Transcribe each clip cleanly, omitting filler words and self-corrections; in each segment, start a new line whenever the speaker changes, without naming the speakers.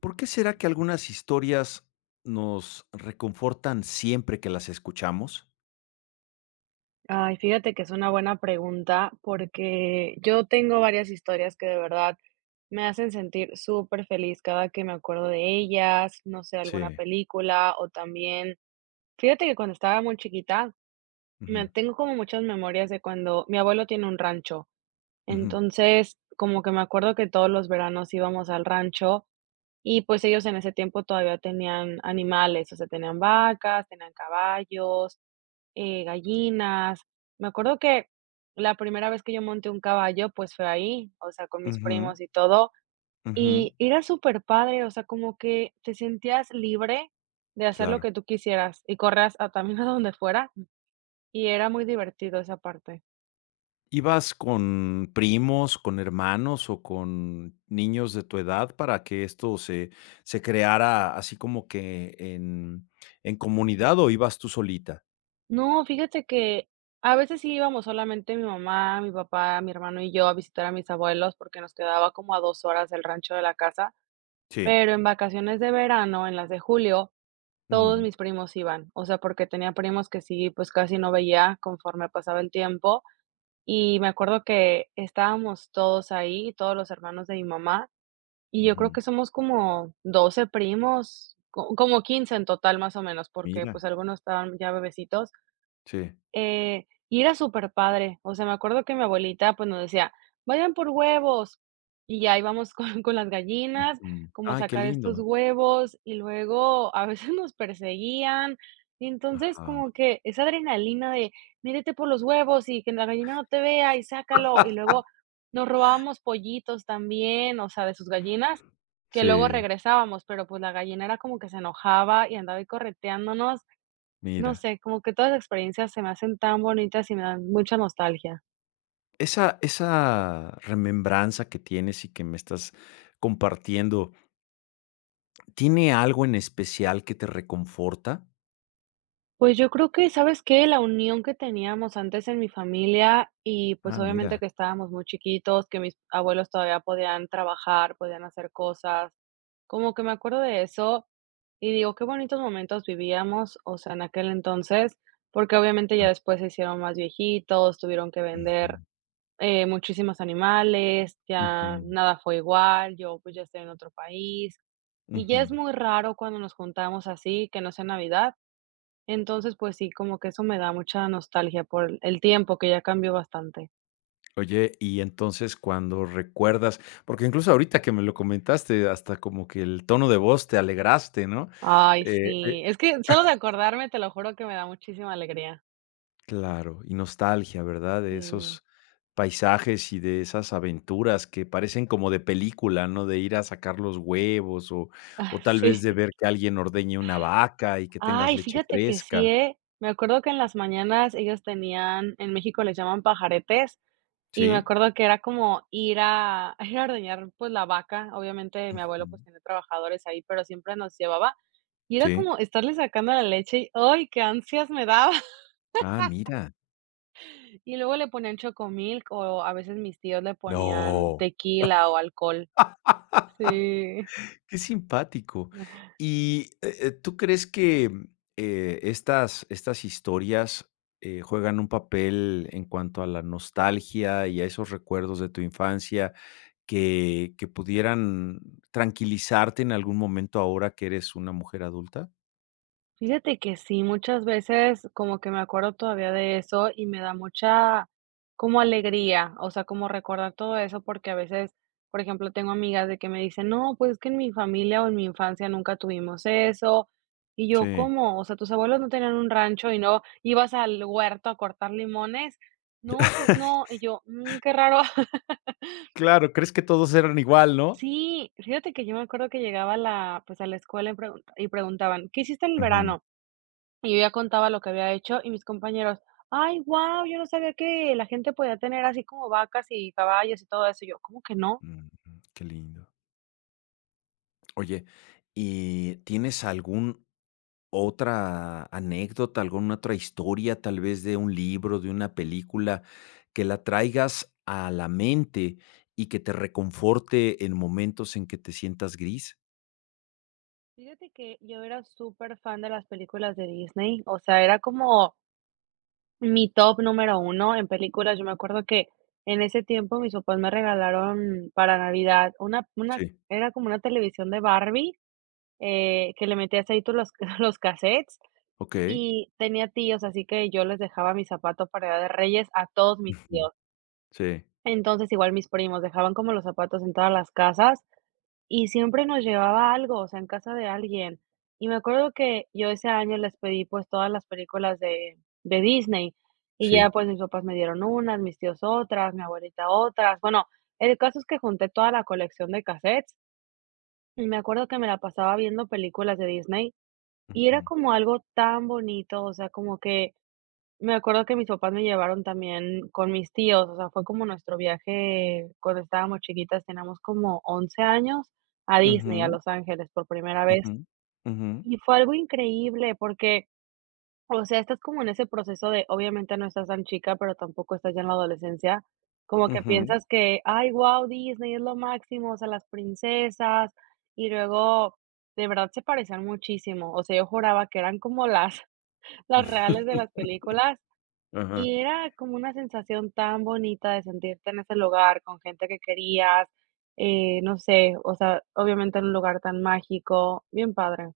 ¿Por qué será que algunas historias nos reconfortan siempre que las escuchamos?
Ay, fíjate que es una buena pregunta porque yo tengo varias historias que de verdad me hacen sentir súper feliz cada que me acuerdo de ellas. No sé, alguna
Sí.
película o también, fíjate que cuando estaba muy chiquita, me
Ujú.
tengo como muchas memorias de cuando mi abuelo tiene un rancho.
Ujú,
Entonces, como que me acuerdo que todos los veranos íbamos al rancho, y pues ellos en ese tiempo todavía tenían animales, o sea, tenían vacas, tenían caballos, gallinas. Me acuerdo que la primera vez que yo monté un caballo, pues fue ahí, o sea, con mis
ujú,
primos y todo,
ujú,
y era súper padre, o sea, como que te sentías libre de hacer lo
claro.
que tú quisieras y corrías a también a donde fuera, y era muy divertido esa parte.
¿Ibas con primos, con hermanos o con niños de tu edad para que esto se creara así como que en comunidad o ibas tú solita?
No, fíjate que a veces sí íbamos solamente mi mamá, mi papá, mi hermano y yo a visitar a mis abuelos porque nos quedaba como a 2 horas del rancho de la casa.
Sí.
Pero en vacaciones de verano, en las de julio, todos
Ujú,
mis primos iban, o sea, porque tenía primos que sí, pues, casi no veía conforme pasaba el tiempo. Y me acuerdo que estábamos todos ahí, todos los hermanos de mi mamá, y yo creo
ujú.
que somos como 12 primos, co como 15 en total, más o menos, porque,
Mira.
pues, algunos estaban ya bebecitos,
Sí.
y era superpadre. O sea, me acuerdo que mi abuelita, pues, nos decía: "Vayan por huevos", y ya íbamos con las gallinas,
Ujú.
como a
Ay, qué
sacar estos
lindo.
huevos, y luego a veces nos perseguían. Entonces,
Ajá.
como que esa adrenalina de: mírete por los huevos y que la gallina no te vea y sácalo", y luego nos robábamos pollitos también, o sea, de sus gallinas, que luego
Sí,
regresábamos, pero, pues, la gallina era como que se enojaba y andaba ahí correteándonos. No
mira.
sé, como que todas las experiencias se me hacen tan bonitas y me dan mucha nostalgia.
Esa remembranza que tienes y que me estás compartiendo, ¿tiene algo en especial que te reconforta?
Pues yo creo que, ¿sabes qué? La unión que teníamos antes en mi familia, y pues
Ah,
obviamente
mira.
que estábamos muy chiquitos, que mis abuelos todavía podían trabajar, podían hacer cosas. Como que me acuerdo de eso y digo, qué bonitos momentos vivíamos, o sea, en aquel entonces, porque obviamente
Ah,
ya después se hicieron más viejitos, tuvieron que
ujú,
vender muchísimos animales. Ya
ujú,
nada fue igual, yo pues ya estoy en otro país, y
ujú.
ya es muy raro cuando nos juntamos así, que no sea Navidad. Entonces, pues sí, como que eso me da mucha nostalgia por el tiempo que ya cambió bastante.
Oye, y entonces cuando recuerdas, porque incluso ahorita que me lo comentaste, hasta como que el tono de voz te alegraste, ¿no?
Ay,
Eh
sí, es que solo de acordarme, te lo juro que me da muchísima alegría.
Claro, y nostalgia, ¿verdad? De
Sí,
esos paisajes y de esas aventuras que parecen como de película, ¿no? De ir a sacar los huevos
ah,
o tal
sí.
vez de ver que alguien ordeñe una vaca y que tengas
Ay,
leche
fíjate que sí,
fresca.
¿eh? Me acuerdo que en las mañanas ellos tenían, en México les llaman pajaretes, y me
¿Sí?
acuerdo que era como ir a ir a ordeñar, pues, la vaca. Obviamente, mi abuelo, pues,
Mm,
tenía trabajadores ahí, pero siempre nos llevaba, y era
sí.
como estarle sacando la leche y, ¡ay, qué ansias me daba!
Ah, mira.
Y luego le ponían Chocomilk, o a veces mis tíos le ponían
No.
tequila o alcohol. Sí.
Qué simpático. ¿Y tú crees que estas historias juegan un papel en cuanto a la nostalgia y a esos recuerdos de tu infancia que pudieran tranquilizarte en algún momento ahora que eres una mujer adulta?
Fíjate que sí, muchas veces como que me acuerdo todavía de eso y me da mucha como alegría, o sea, como recordar todo eso, porque a veces, por ejemplo, tengo amigas de que me dicen, no, pues es que en mi familia o en mi infancia nunca tuvimos eso. Y yo,
Sí.
¿cómo? O sea, tus abuelos no tenían un rancho y no ibas al huerto a cortar limones. No, pues no. Y yo, "Mm, qué raro".
Claro, crees que todos eran igual, ¿no?
Sí, fíjate que yo me acuerdo que llegaba a la, pues a la escuela y preguntaban, ¿qué hiciste en el
Ujú.
verano? Y yo ya contaba lo que había hecho y mis compañeros: "Ay, guau, yo no sabía que la gente podía tener así como vacas y caballos y todo eso". Y yo: "¿Cómo que no?".
Mm, mm, qué lindo. Oye, ¿y tienes algún otra anécdota, alguna otra historia, tal vez de un libro, de una película, que la traigas a la mente y que te reconforte en momentos en que te sientas gris?
Fíjate que yo era súper fan de las películas de Disney, o sea, era como mi top número uno en películas. Yo me acuerdo que en ese tiempo mis papás me regalaron para Navidad una
Sí,
era como una televisión de Barbie, que le metías ahí tú los los cassettes,
okey.
y tenía tíos, así que yo les dejaba mi zapato para Día de Reyes a todos mis
Ujú.
tíos.
Sí,
Entonces, igual mis primos dejaban como los zapatos en todas las casas y siempre nos llevaba algo, o sea, en casa de alguien. Y me acuerdo que yo ese año les pedí pues todas las películas de Disney, y ya
sí.
pues mis papás me dieron unas, mis tíos otras, mi abuelita otras. Bueno, el caso es que junté toda la colección de cassettes, y me acuerdo que me la pasaba viendo películas de Disney, y era
Ujú.
como algo tan bonito, o sea, como que me acuerdo que mis papás me llevaron también con mis tíos, o sea, fue como nuestro viaje cuando estábamos chiquitas, teníamos como 11 años, a Disney, a
Ujú,
Los Ángeles por primera vez.
ujú, ujú,
Y fue algo increíble porque, o sea, estás como en ese proceso de, obviamente no estás tan chica, pero tampoco estás ya en la adolescencia, como que
ujú.
piensas que, ay, wow, Disney es lo máximo, o sea, las princesas, y luego de verdad se parecían muchísimo, o sea, yo juraba que eran como las, las reales de las películas,
Ajá.
y era como una sensación tan bonita de sentirte en ese lugar con gente que querías, no sé, o sea, obviamente en un lugar tan mágico, bien padre.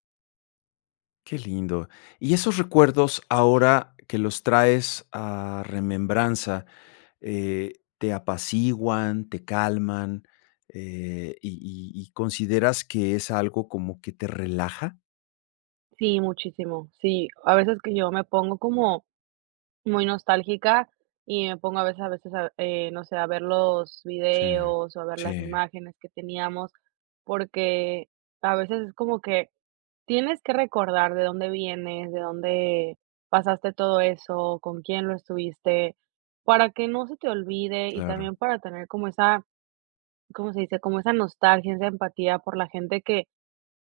Qué lindo. Y esos recuerdos, ahora que los traes a remembranza, ¿te apaciguan, te calman, y y consideras que es algo como que te relaja?
Sí, muchísimo. Sí, a veces que yo me pongo como muy nostálgica y me pongo a veces a no sé, a ver los
Sí,
videos o a ver las
sí,
imágenes que teníamos, porque a veces es como que tienes que recordar de dónde vienes, de dónde pasaste todo eso, con quién lo estuviste, para que no se te olvide y
claro.
también para tener como esa, ¿cómo se dice?, como esa nostalgia, esa empatía por la gente que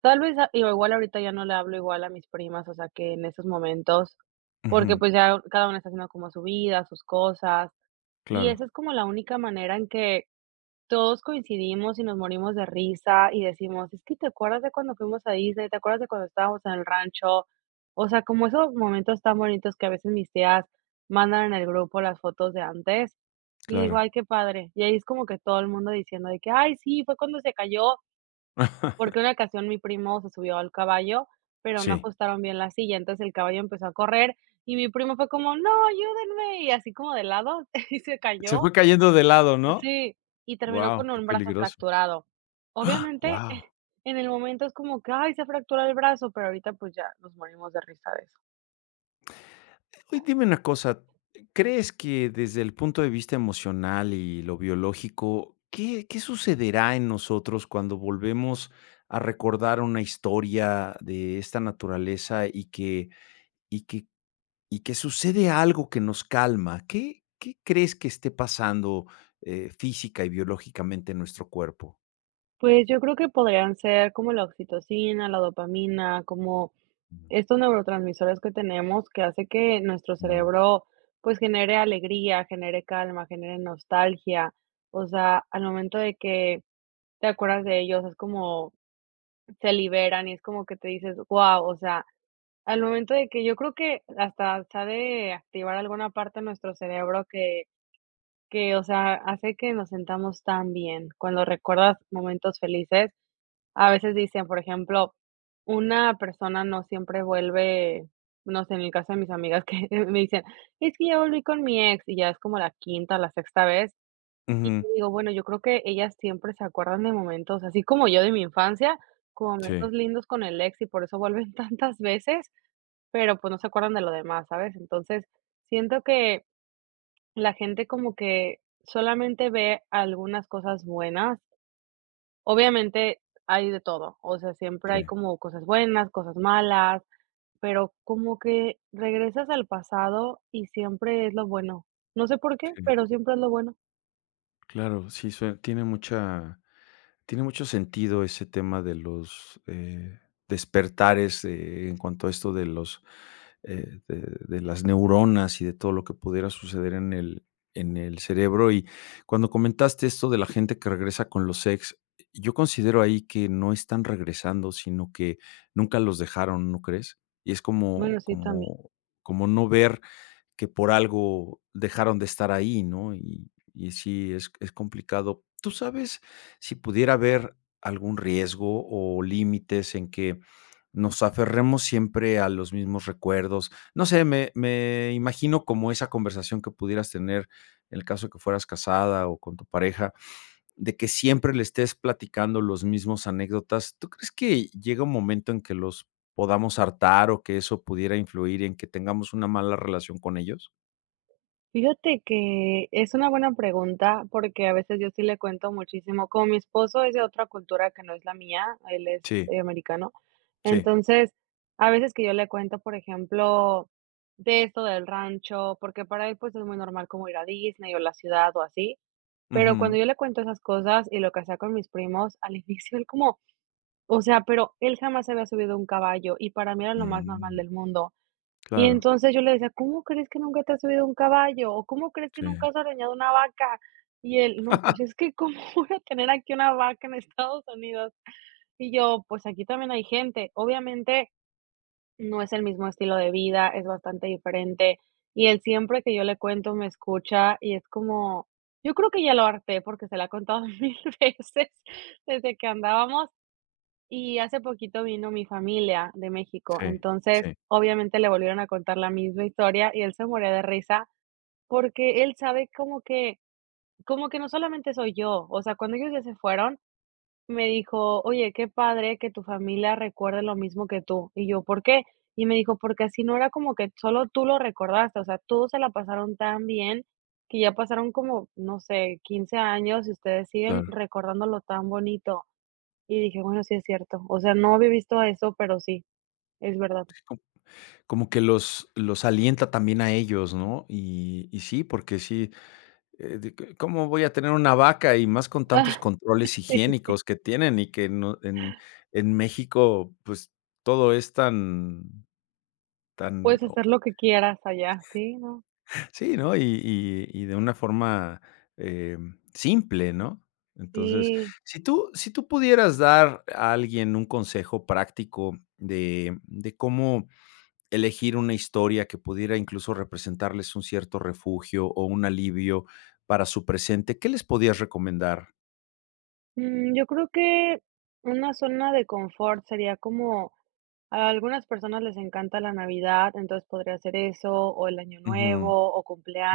tal vez, ah, digo, igual ahorita ya no le hablo igual a mis primas, o sea, que en esos momentos,
Ujú.
porque, pues, ya cada una está haciendo como su vida, sus cosas, y esa
Claro,
es como la única manera en que todos coincidimos y nos morimos de risa y decimos: "Es que, ¿te acuerdas de cuando fuimos a Disney? ¿Te acuerdas de cuando estábamos en el rancho?". O sea, como esos momentos tan bonitos que a veces mis tías mandan en el grupo las fotos de antes, y digo:
claro.
"Ay, qué padre". Y ahí es como que todo el mundo diciendo de que: "Ay, sí, fue cuando se cayó porque una ocasión mi primo se subió al caballo, pero no
Sí.
ajustaron bien la silla, entonces el caballo empezó a correr y mi primo fue como: 'No, ayúdenme'", y así como de lado, y se
Se
cayó.
fue cayendo de lado, ¿no?
Sí, y terminó
Wow,
con
qué
un brazo
peligroso.
fracturado. Obviamente,
Wow.
en el momento es como que: "Ay, se fracturó el brazo", pero ahorita, pues, ya nos morimos de risa de eso.
Hoy dime una cosa, ¿crees que desde el punto de vista emocional y lo biológico, qué sucederá en nosotros cuando volvemos a recordar una historia de esta naturaleza y que, y que sucede algo que nos calma? ¿Qué crees que esté pasando física y biológicamente en nuestro cuerpo?
Pues yo creo que podrían ser como la oxitocina, la dopamina, como estos neurotransmisores que tenemos, que hace que nuestro
Mm,
cerebro pues genere alegría, genere calma, genere nostalgia. O sea, al momento de que te acuerdas de ellos, es como se liberan y es como que te dices, wow, o sea, al momento de que yo creo que hasta se ha de activar alguna parte de nuestro cerebro que, o sea, hace que nos sentamos tan bien cuando recuerdas momentos felices. A veces dicen, por ejemplo, una persona no siempre vuelve, no sé, en el caso de mis amigas que me dicen: "Es que ya volví con mi ex", y ya es como la quinta, la sexta vez. Y
ujú.
digo, bueno, yo creo que ellas siempre se acuerdan de momentos, así como yo de mi infancia, como
Sí,
momentos lindos con el ex, y por eso vuelven tantas veces, pero, pues, no se acuerdan de lo demás, ¿sabes? Entonces, siento que la gente como que solamente ve algunas cosas buenas. Obviamente hay de todo, o sea, siempre hay
sí,
como cosas buenas, cosas malas, pero como que regresas al pasado y siempre es lo bueno. No sé por qué,
sí.
pero siempre es lo bueno.
Claro, sí, tiene mucha, tiene mucho sentido ese tema de los, despertares, en cuanto a esto de los, de las neuronas y de todo lo que pudiera suceder en el cerebro. Y cuando comentaste esto de la gente que regresa con los ex, yo considero ahí que no están regresando, sino que nunca los dejaron, ¿no crees? Y es
Bueno,
como
sí, también.
como como no ver que por algo dejaron de estar ahí, ¿no? Y sí, es complicado. ¿Tú sabes si pudiera haber algún riesgo o límites en que nos aferremos siempre a los mismos recuerdos? No sé, me imagino como esa conversación que pudieras tener en el caso de que fueras casada o con tu pareja, de que siempre le estés platicando los mismos anécdotas. ¿Tú crees que llega un momento en que los podamos hartar o que eso pudiera influir en que tengamos una mala relación con ellos?
Fíjate que es una buena pregunta porque a veces yo sí le cuento muchísimo. Como mi esposo es de otra cultura que no es la mía, él es,
Sí,
americano.
sí.
Entonces, a veces que yo le cuento, por ejemplo, de esto del rancho, porque para él, pues, es muy normal como ir a Disney o la ciudad o así. Pero cuando
Ujú.
yo le cuento esas cosas y lo que hacía con mis primos, al inicio él como, o sea, pero él jamás había subido a un caballo y para mí era lo más normal
Mm,
del mundo. Y
claro,
entonces yo le decía: "¿Cómo crees que nunca te has subido a un caballo? ¿O cómo crees que
sí,
nunca has ordeñado una vaca?". Y él: "No, pues es que cómo voy a tener aquí una vaca en Estados Unidos". Y yo: "Pues aquí también hay gente". Obviamente no es el mismo estilo de vida, es bastante diferente. Y él siempre que yo le cuento me escucha y es como, yo creo que ya lo harté porque se lo ha contado mil veces desde que andábamos, y hace poquito vino mi familia de México.
sí,
Entonces,
sí,
obviamente le volvieron a contar la misma historia y él se moría de risa porque él sabe como que no solamente soy yo, o sea, cuando ellos ya se fueron, me dijo: "Oye, qué padre que tu familia recuerde lo mismo que tú". Y yo: "¿Por qué?". Y me dijo: "Porque así no era como que solo tú lo recordaste, o sea, todos se la pasaron tan bien que ya pasaron como, no sé, 15 años y ustedes siguen
claro.
recordándolo tan bonito". Y dije: "Bueno, sí es cierto". O sea, no había visto eso, pero sí, es verdad.
Sí, co como que los alienta también a ellos, ¿no? Y sí, porque sí, de que, ¿cómo voy a tener una vaca? Y más con tantos controles higiénicos que tienen y que no en México, pues, todo es tan tan
Puedes hacer lo que quieras allá, sí, ¿no?
sí, ¿no? Y y de una forma, simple, ¿no? Entonces,
Sí.
si tú pudieras dar a alguien un consejo práctico de cómo elegir una historia que pudiera incluso representarles un cierto refugio o un alivio para su presente, ¿qué les podías recomendar?
Yo creo que una zona de confort sería como, a algunas personas les encanta la Navidad, entonces podría ser eso, o el Año
Ujú,
Nuevo, o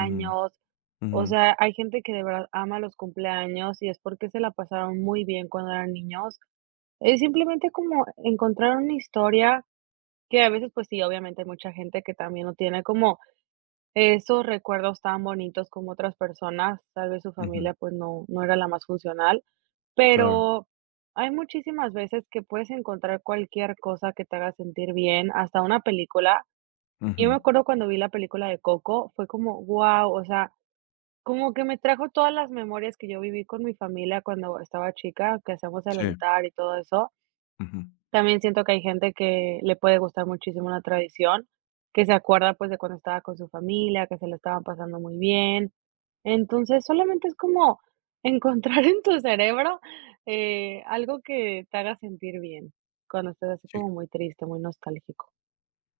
ujú, ujú,
O sea, hay gente que de verdad ama los cumpleaños y es porque se la pasaron muy bien cuando eran niños. Es simplemente como encontrar una historia que a veces, pues sí, obviamente hay mucha gente que también no tiene como esos recuerdos tan bonitos como otras personas. Tal vez su
ujú,
familia, pues no, no era la más funcional.
claro,
Pero hay muchísimas veces que puedes encontrar cualquier cosa que te haga sentir bien, hasta una película. Yo me
ujú,
acuerdo cuando vi la película de Coco, fue como, wow, o sea, como que me trajo todas las memorias que yo viví con mi familia cuando estaba chica, que hacíamos el
sí,
altar y todo eso.
ujú,
También siento que hay gente que le puede gustar muchísimo una tradición, que se acuerda, pues, de cuando estaba con su familia, que se la estaban pasando muy bien. Entonces, solamente es como encontrar en tu cerebro, algo que te haga sentir bien, cuando estés así
sí.
como muy triste, muy nostálgico.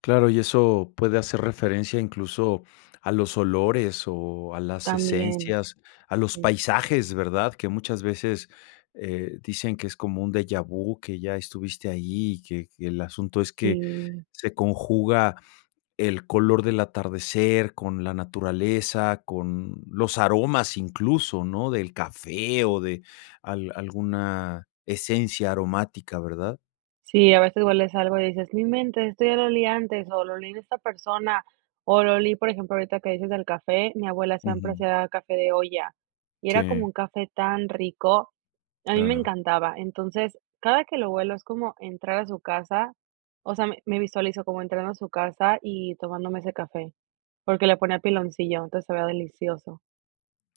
Claro, y eso puede hacer referencia incluso a los olores o a las
También,
esencias, a los
sí.
paisajes, ¿verdad? Que muchas veces dicen que es como un déjà vu, que ya estuviste ahí, y que el asunto es que
Sí.
se conjuga el color del atardecer con la naturaleza, con los aromas incluso, ¿no? Del café o de alguna esencia aromática, ¿verdad?
Sí, a veces hueles algo y dices: "No mente, esto ya lo olí antes, o lo olí en esta persona, o lo olí", por ejemplo, ahorita que dices del café, mi abuela siempre
Ujú.
hacía café de olla, y
Sí,
era como un café tan rico, a mí me
claro.
encantaba. Entonces, cada que lo huelo es como entrar a su casa, o sea, me visualizo como entrando a su casa y tomándome ese café, porque le ponía piloncillo, entonces sabía delicioso.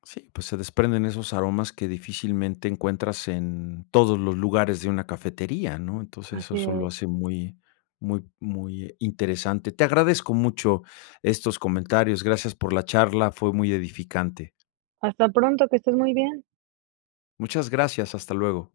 Sí, pues se desprenden esos aromas que difícilmente encuentras en todos los lugares de una cafetería, ¿no? Entonces
Así
eso lo
es.
hace muy, muy, muy interesante. Te agradezco mucho estos comentarios. Gracias por la charla, fue muy edificante.
Hasta pronto, que estés muy bien.
Muchas gracias, hasta luego.